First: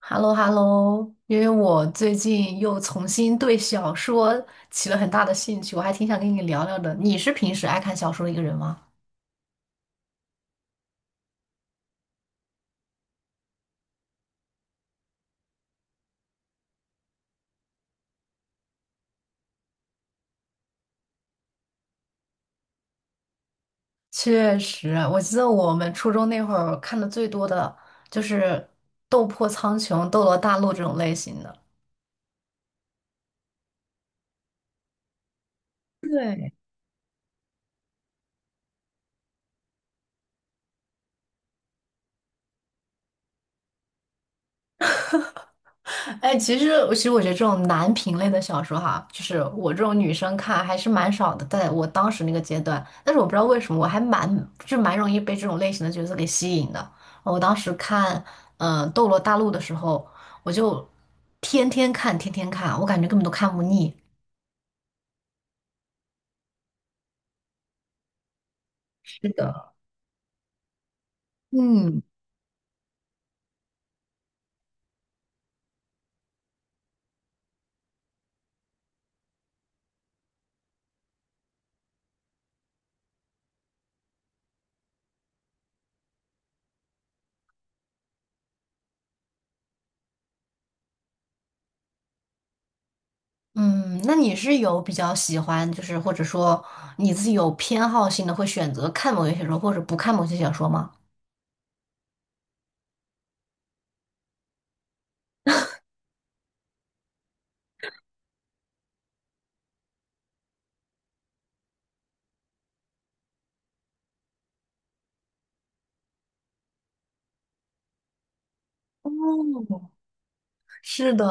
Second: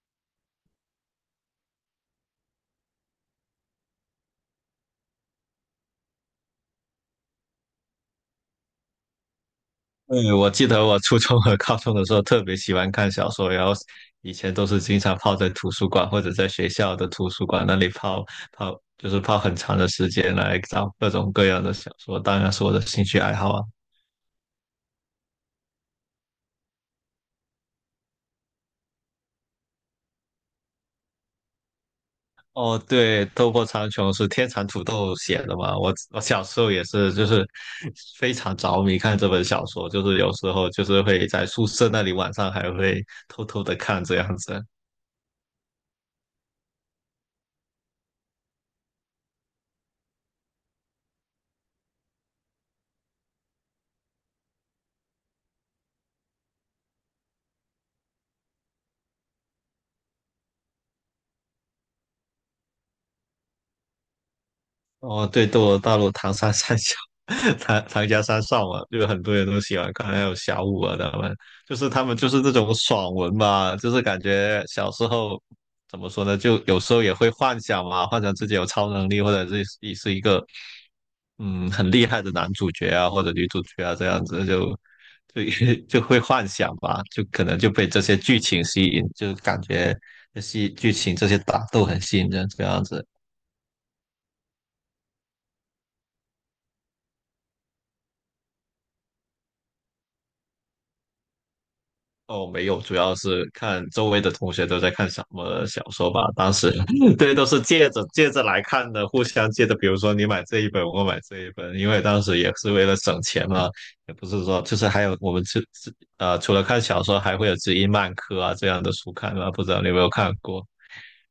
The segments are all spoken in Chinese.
h e l l o h e l l o。 因为我最近又重新对小说起了很大的兴趣，我还挺想跟你聊聊的。你是平时爱看小说的一个人吗？对，我记得我初中和高中的时候特别喜欢看小说，然后以前都是经常泡在图书馆或者在学校的图书馆那里泡，就是泡很长的时间来找各种各样的小说，当然是我的兴趣爱好啊。确实，我记得我们初中那会儿看的最多的就是《斗破苍穹》《斗罗大陆》这种类型的。哦，对，《斗破苍穹》是天蚕土豆写的嘛？我小对。时候也是，就是非常着迷看这本小说，就是有时候就是会在宿舍那里晚上还会偷偷的看这样子。哎，其实我觉得这种男频类的小说哈，就是我这种女生看还是蛮少的，在我当时那个阶段。但是我不知道为什么，我就蛮容易被这种类型的角色给吸引的。我当时看斗罗大陆》的时候，我就天天看，天天看，我感觉根本都看不腻。哦，对，斗罗大陆唐三三小，唐家三少嘛，就很是多人都的。喜欢看，还有小五啊，他们就是嗯他们就是这种爽文吧，就是感觉小时候怎么说呢，就有时候也会幻想嘛，幻想自己有超能力，或者是自己是一个很厉害的男主角啊，或者女主角啊，这样子就 就会幻想吧，就可能就被这些剧情吸引，就感觉这些剧情这些打斗很吸引人，这样子。嗯。那你是有比较喜欢，就是或者说你自己有偏好性的，会选择看某些小说或者不看某些小说吗？哦，没有，主要是看周围的同学都在看什么小说吧。当时，对，都是借着来看的，互相借着。比如说你买这一本，我买这一本，因为当时也是为了省钱嘛，也不是说就是还有我们自自呃，除了看小说，还会有知音漫客啊这样的书看啊。不知哦，道你有没有看过？是的，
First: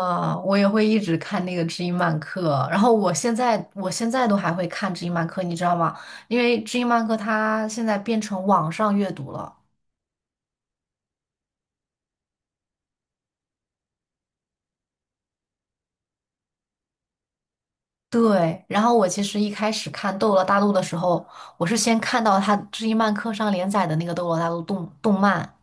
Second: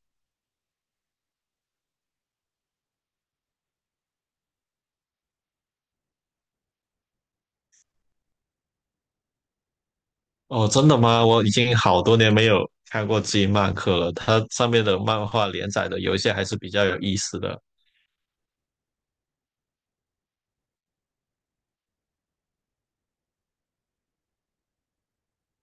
我也会一直看那个知音漫客，然后我现在都还会看知音漫客，你知道吗？因为知音漫客它现在变成网上阅读了。哦，真的吗？我已经好多年没有看过知音漫客了。它上面的漫画连载的有一些还是比较有意思的。对，然后我其实一开始看《斗罗大陆》的时候，我是先看到它知音漫客上连载的那个《斗罗大陆》动漫。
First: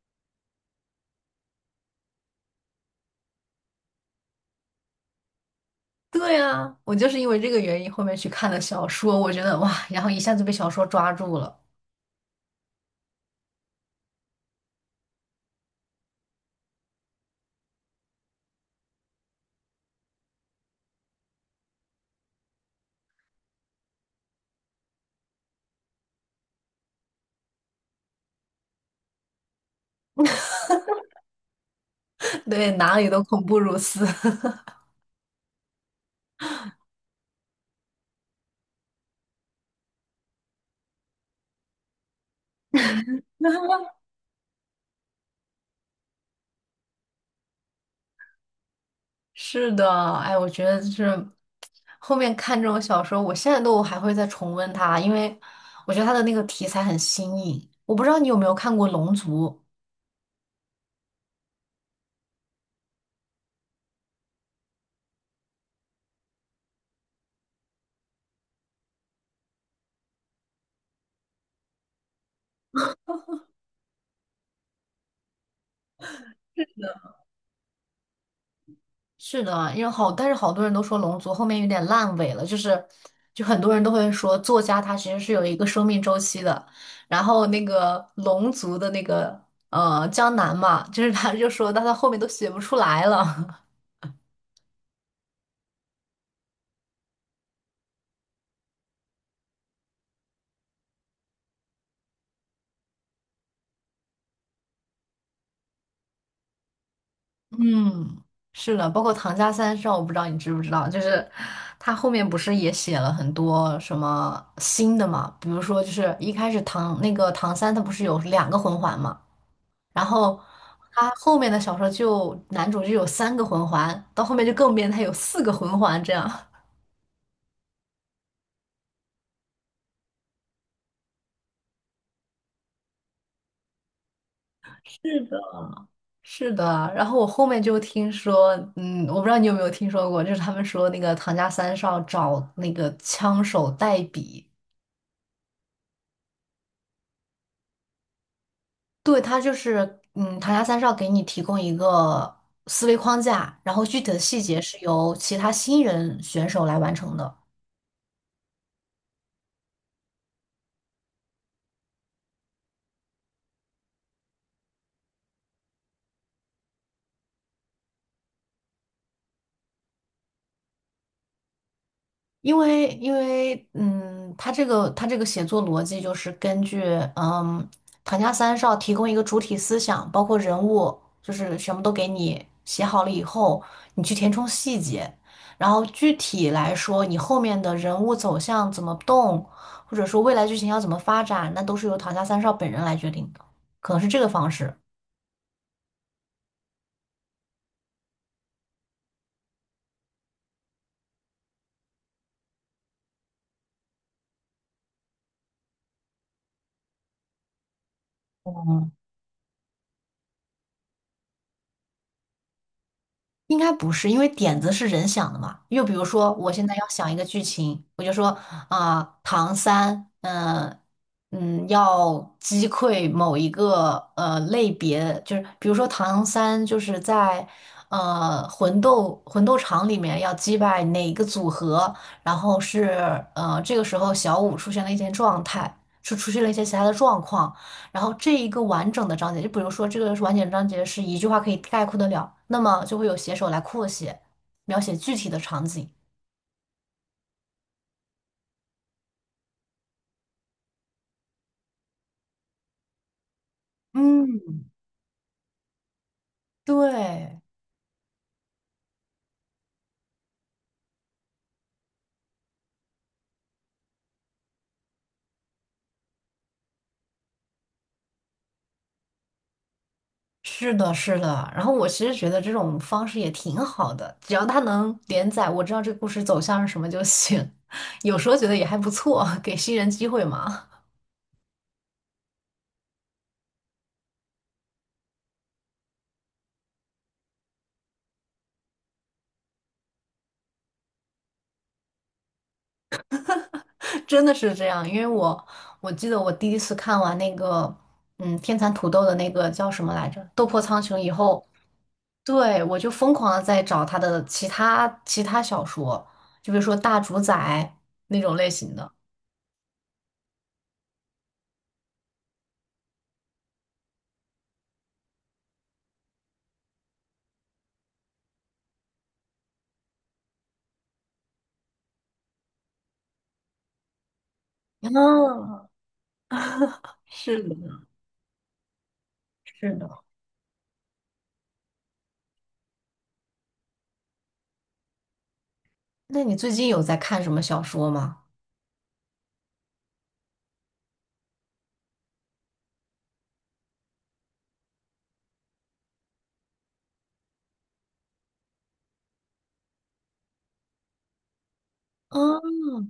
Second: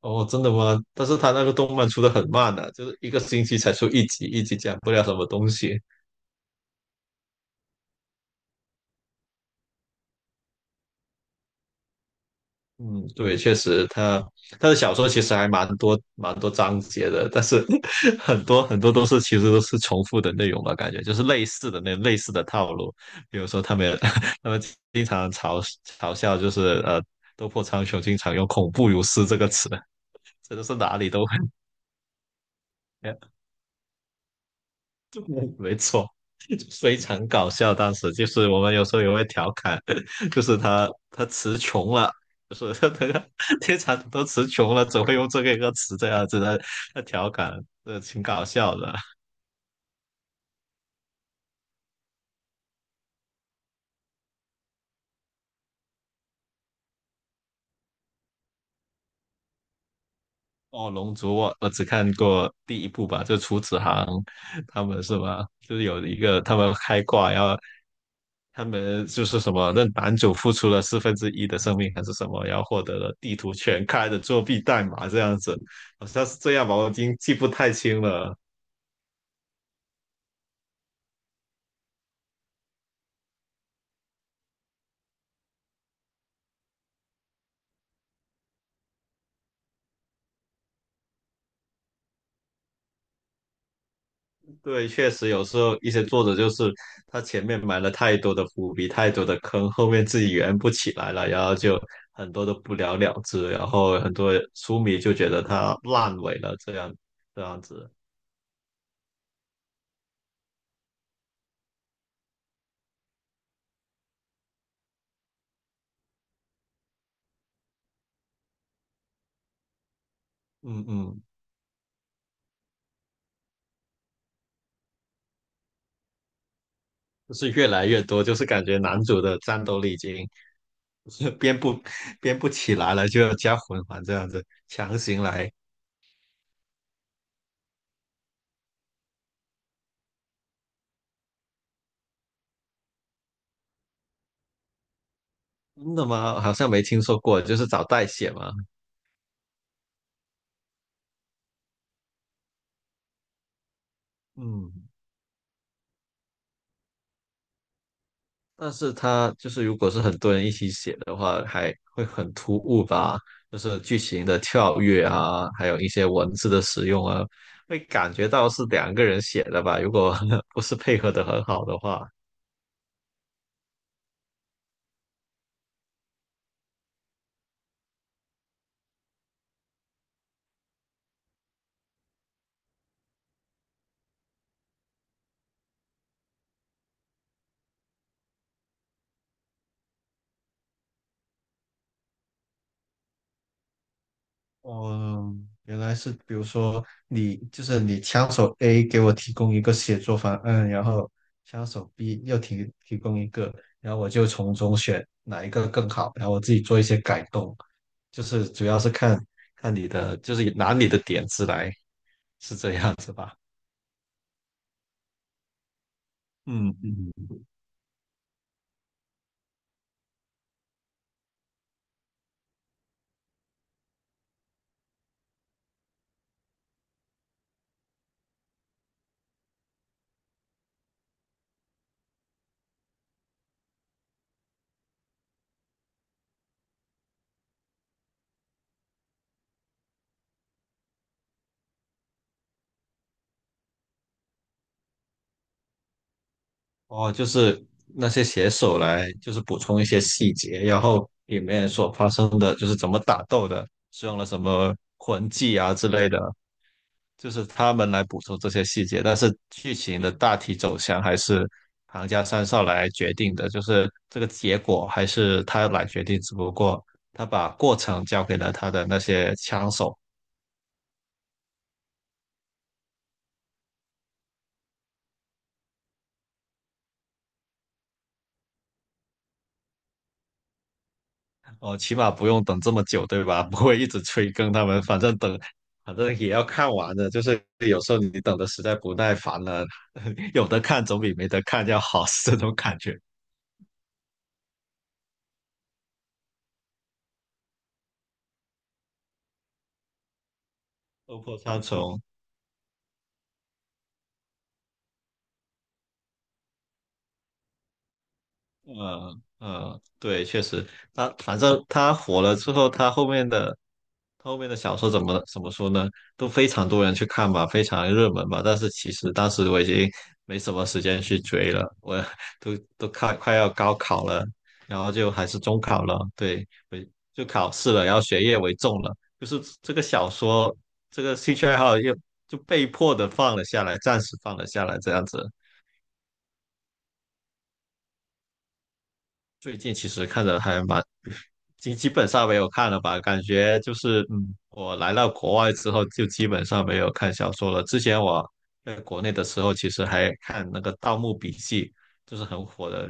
哦，真的吗？但是他那个动漫出的很慢的，就是一个星期才出一集，一集讲不了什么东西。对啊，我就是因为这个原因后面去看了小说，我觉得哇，然后一下子被小说抓住了。嗯，对，确实他的小说其实还蛮多蛮多章节的，但是 很多很多都是其实都是重复的内容吧，感觉就是类似的套路。比如说他们 他们经常嘲笑，就是斗破苍穹经常用"恐怖如斯"这个词，真的是哪里都会，对，哪里都恐怖如斯。没错。非常搞笑。当时就是我们有时候也会调侃，就是他词穷了，就是 他他他天蚕都词穷了，只会用这个一个词这样子的他调侃，挺搞笑的。是的。哎，我觉得就是后面看这种小说，我现在都还会再重温它，因为我觉得它的那个题材很新颖。我不知道你有没有看过《龙族》？哦，《龙族》我只看过第一部吧，就楚子航他们是吧？就是有一个他们开挂，然后他们就是什么，那男主付出了四分之一的生命还是什么，然后获得了地图全开的作弊代码这样子，好像是这样吧，我已经记不太清了。是的，因为好，但是好多人都说《龙族》后面有点烂尾了，就是很多人都会说作家他其实是有一个生命周期的，然后那个龙族的那个江南嘛，就是他就说到他后面都写不出来了。对，确实有时候一些作者就是他前面埋了太多的伏笔，太多的坑，后面自己圆不起来了，然后就很多都不了了之，然后很多书迷就觉得他烂尾了，这样子，嗯，是的，包括《唐家三少》，我不知道你知不知道，就是他后面不是也写了很多什么新的嘛？比如说，就是一开始唐那个唐三他不是有两个魂环嘛，然后嗯他嗯，后面的小说就男主就有三个魂环，到后面就更变态，有四个魂环这样。就是越来越多，就是感觉男主的战斗力已经 就是编不起来了，就要加魂环这样子强是行的。来，是的，然后我后面就听说，嗯，我不知道你有没有听说过，就是他们说那个唐家三少找那个枪手代笔。真的吗？好像没听说过，就是找代写嘛，对，它就是，嗯，唐家三少给你提供一个思维框架，然后具体的细节是嗯。由其他新人选手来完成的。但是它就是如果是很多人一起写的话，还会很突兀吧？就是剧情的跳跃啊，还有一些文字的使用啊，会感觉到是两个人写的吧？如果 不是配合的很好的话。因为他这个写作逻辑就是根据嗯唐家三少提供一个主体思想，包括人物，就是全部都给你写好了以后，你去填充细节，然后具体来说，你后面的人物走向怎么动，或者说未来剧情要怎么发展，那都是由唐家三少本人来决定的，可能是这个方式。哦，原来是，比如说你就是你枪手 A 给我提供一个写作方案，然后枪手 B 又提供一个，然后我就从中选哪一个更好，然后我自己做一些改动，就是主要是嗯。看看你的，就是拿你的点子来，是这样子吧？应该不是，因为点子是人想的嘛。又比如说，我现在嗯要想嗯，一个剧情，我就说唐三，要击溃某一个类别，就是比如说唐三就是在魂斗场里面要击败哪个组合，然后是这个时候小舞出现了一些状态，出现了一些其他的状况。然后这一个完整的章节，就比如说这个是完整章节是一句话可以概括得了，那么就会有写手来扩写，描写具体的场景。哦，就是那些写手来，就是补充一些细节，然后里面所发生的，就是怎么打斗的，使用了什嗯，么魂技啊之类的。就对，是他们来补充这些细节，但是剧情的大体走向还是行家三少来决定的，就是这个结果还是他来决定，只不过他把过程交给了他的那些枪手，是的，是的。然后我其实觉得这种方式也挺好的，只要它能连载，我知道这个故事走向是什么就行。有时候觉得也还不错，给新人机会嘛。哦，起码不用等这么久，对吧？不会一直催更他们，反正等，反正也要看完的，就是有时候你等的实在不耐烦了，有的看总比没得看要好，是这种感觉。真的是这样，因为我记得我第一次看完那个，嗯，天蚕土豆的那个叫什么来着，《斗破苍穹》以《斗破后，苍穹》对，我就疯狂的在找他的其他小说，就比如说《大主宰》那种类型的。嗯嗯，对，确实，反正他火了之后，他后面的小说怎么说呢？都非常多人去看吧，非常热门吧。但是其实当时我已经没什么时间去追了，我 都快要高考了，然后就还是中嗯。考了，对，就是考的，试了，然后学业为重了，就是是这个的。小说这个兴趣爱好就被迫的放了下来，暂时放了下来，这样子。那你最近有在看什么小说吗？最近其实看着还蛮基基本上没有看了吧？感觉就是，我来到国外之后就基本上没有看小说了。之前我在国内的时候，其实还看那个《盗墓笔记》，就是很嗯，火的，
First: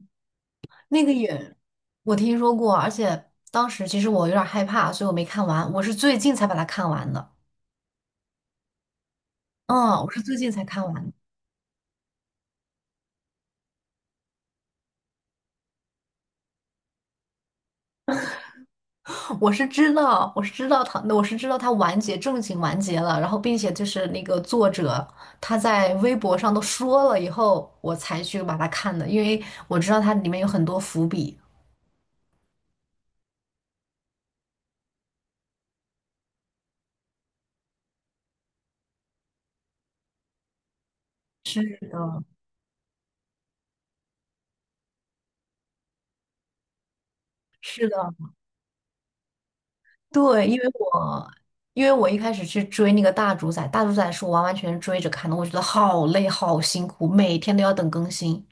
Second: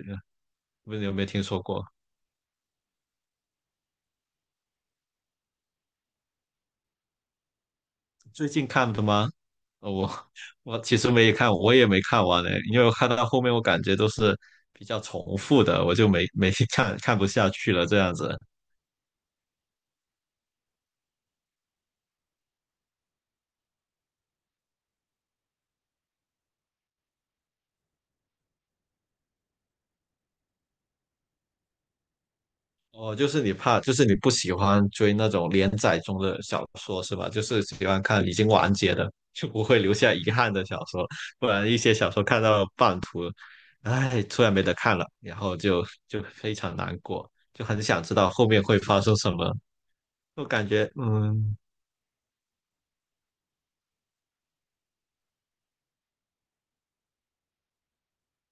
不知那你个有没有听也说过？我听说过，而且当时其实我有点害怕，所以我没看完，我是最近才把它看完的。最近看的吗？呃嗯，我我是最近才我看完其实的。没看，我也没看完嘞，因为我看到后面我感觉都是比较重复的，我就没没 看不下去了这样子。我是知道，我是知道他，我是知道他完结，正经完结了，然后并且就是那个作者他在微博上都说了以后，我才去把它看的，因为我知道它里面有很多伏笔。哦，就是你怕，就是你不喜欢追那种连载中的小说是吧？就是喜欢看已经完结的，就不会留下遗憾的小说。不是然一些小说的，看到半途，哎，突然没得看了，然后就非常难过，就很是的，想知道后面会发生什么。就对，因为感觉，我因为我一开始去追那个大主宰，大主宰是我完完全全追着看的，我觉得好累好辛苦，每天都要等更新。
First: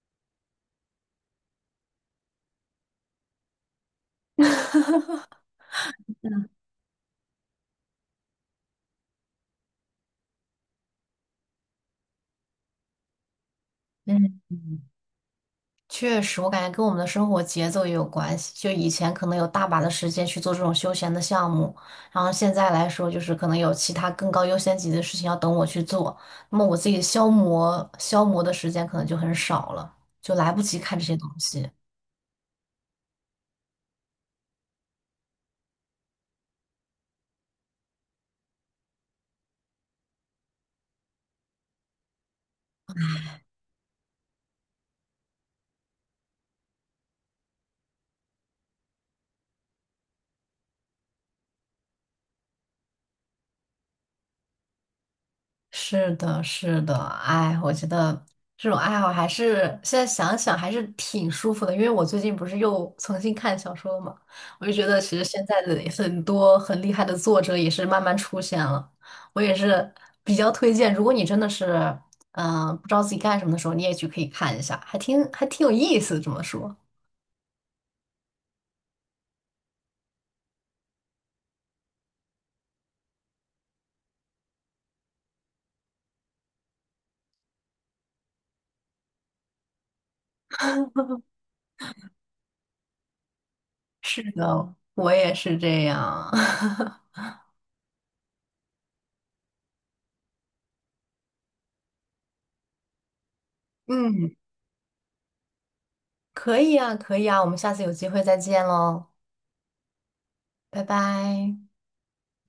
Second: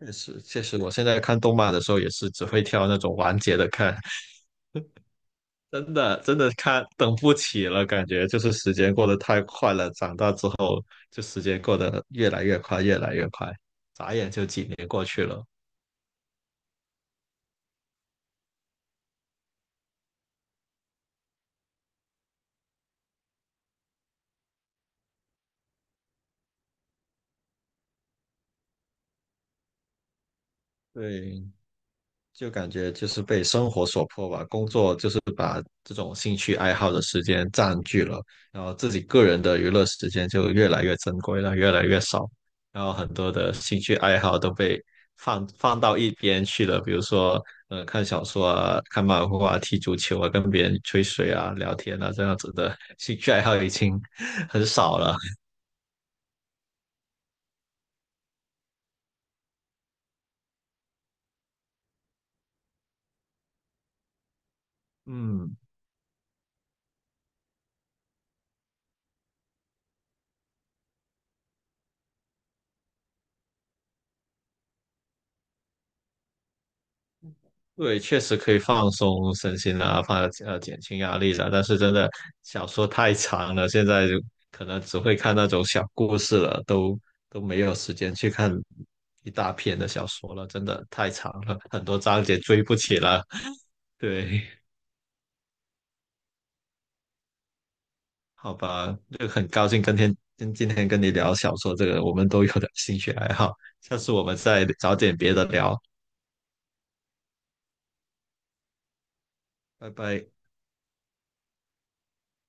确实确实，我现在看动漫的时候也是只会挑那种完结的看，真的真的看等不起了，感觉就是时间过得太快了。长大之后，就时间过得越来越快，越来越快，眨眼嗯，就几年过去了。确实，我感觉跟我们的生活节奏也有关系。就以前可能有大把的时间去做这种休闲的项目，然后现在来说，就是可能有其他更高优先级的事情要等我去做，那么我自己消磨消磨的时间可能就很少了，就来不及看这些东对，西。就感觉就是被生活所迫吧，工作就是把这种兴趣爱好的时间占据了，然后自己个人的娱乐时间就越来越珍贵了，越来越少，然后很多的兴趣爱好都被放到一边去了，比如说，看小说啊，看漫画啊，踢足球啊，跟别人吹水啊，聊天啊，这样子的兴趣爱好已经 很少了。是的，是的，哎，我觉得这种爱好还是现在想想还是挺舒服的，因为我最近不是又重新看小说了嘛，我就觉得 其实现嗯，在的很多很厉害的作者也是慢慢出现了，我也是比较推荐，如果你真的是不知道自己干什么的时候，你也去可以看一下，还挺有意思，这么说。对，确实可以放松身心啊，减轻压力啊。但是真的小说太长了，现在就可能只会看那种小故事了，都没有时间去看一大篇的小说了，真的太长了，很多章节追不起了。是对，的，我也是这样。好吧，就很高兴跟天今今天跟你聊小说这个我们都有的兴趣爱好，下次我嗯，们再找点别的聊，可以啊，可以啊，我们下次有机会再见喽，拜拜。拜拜。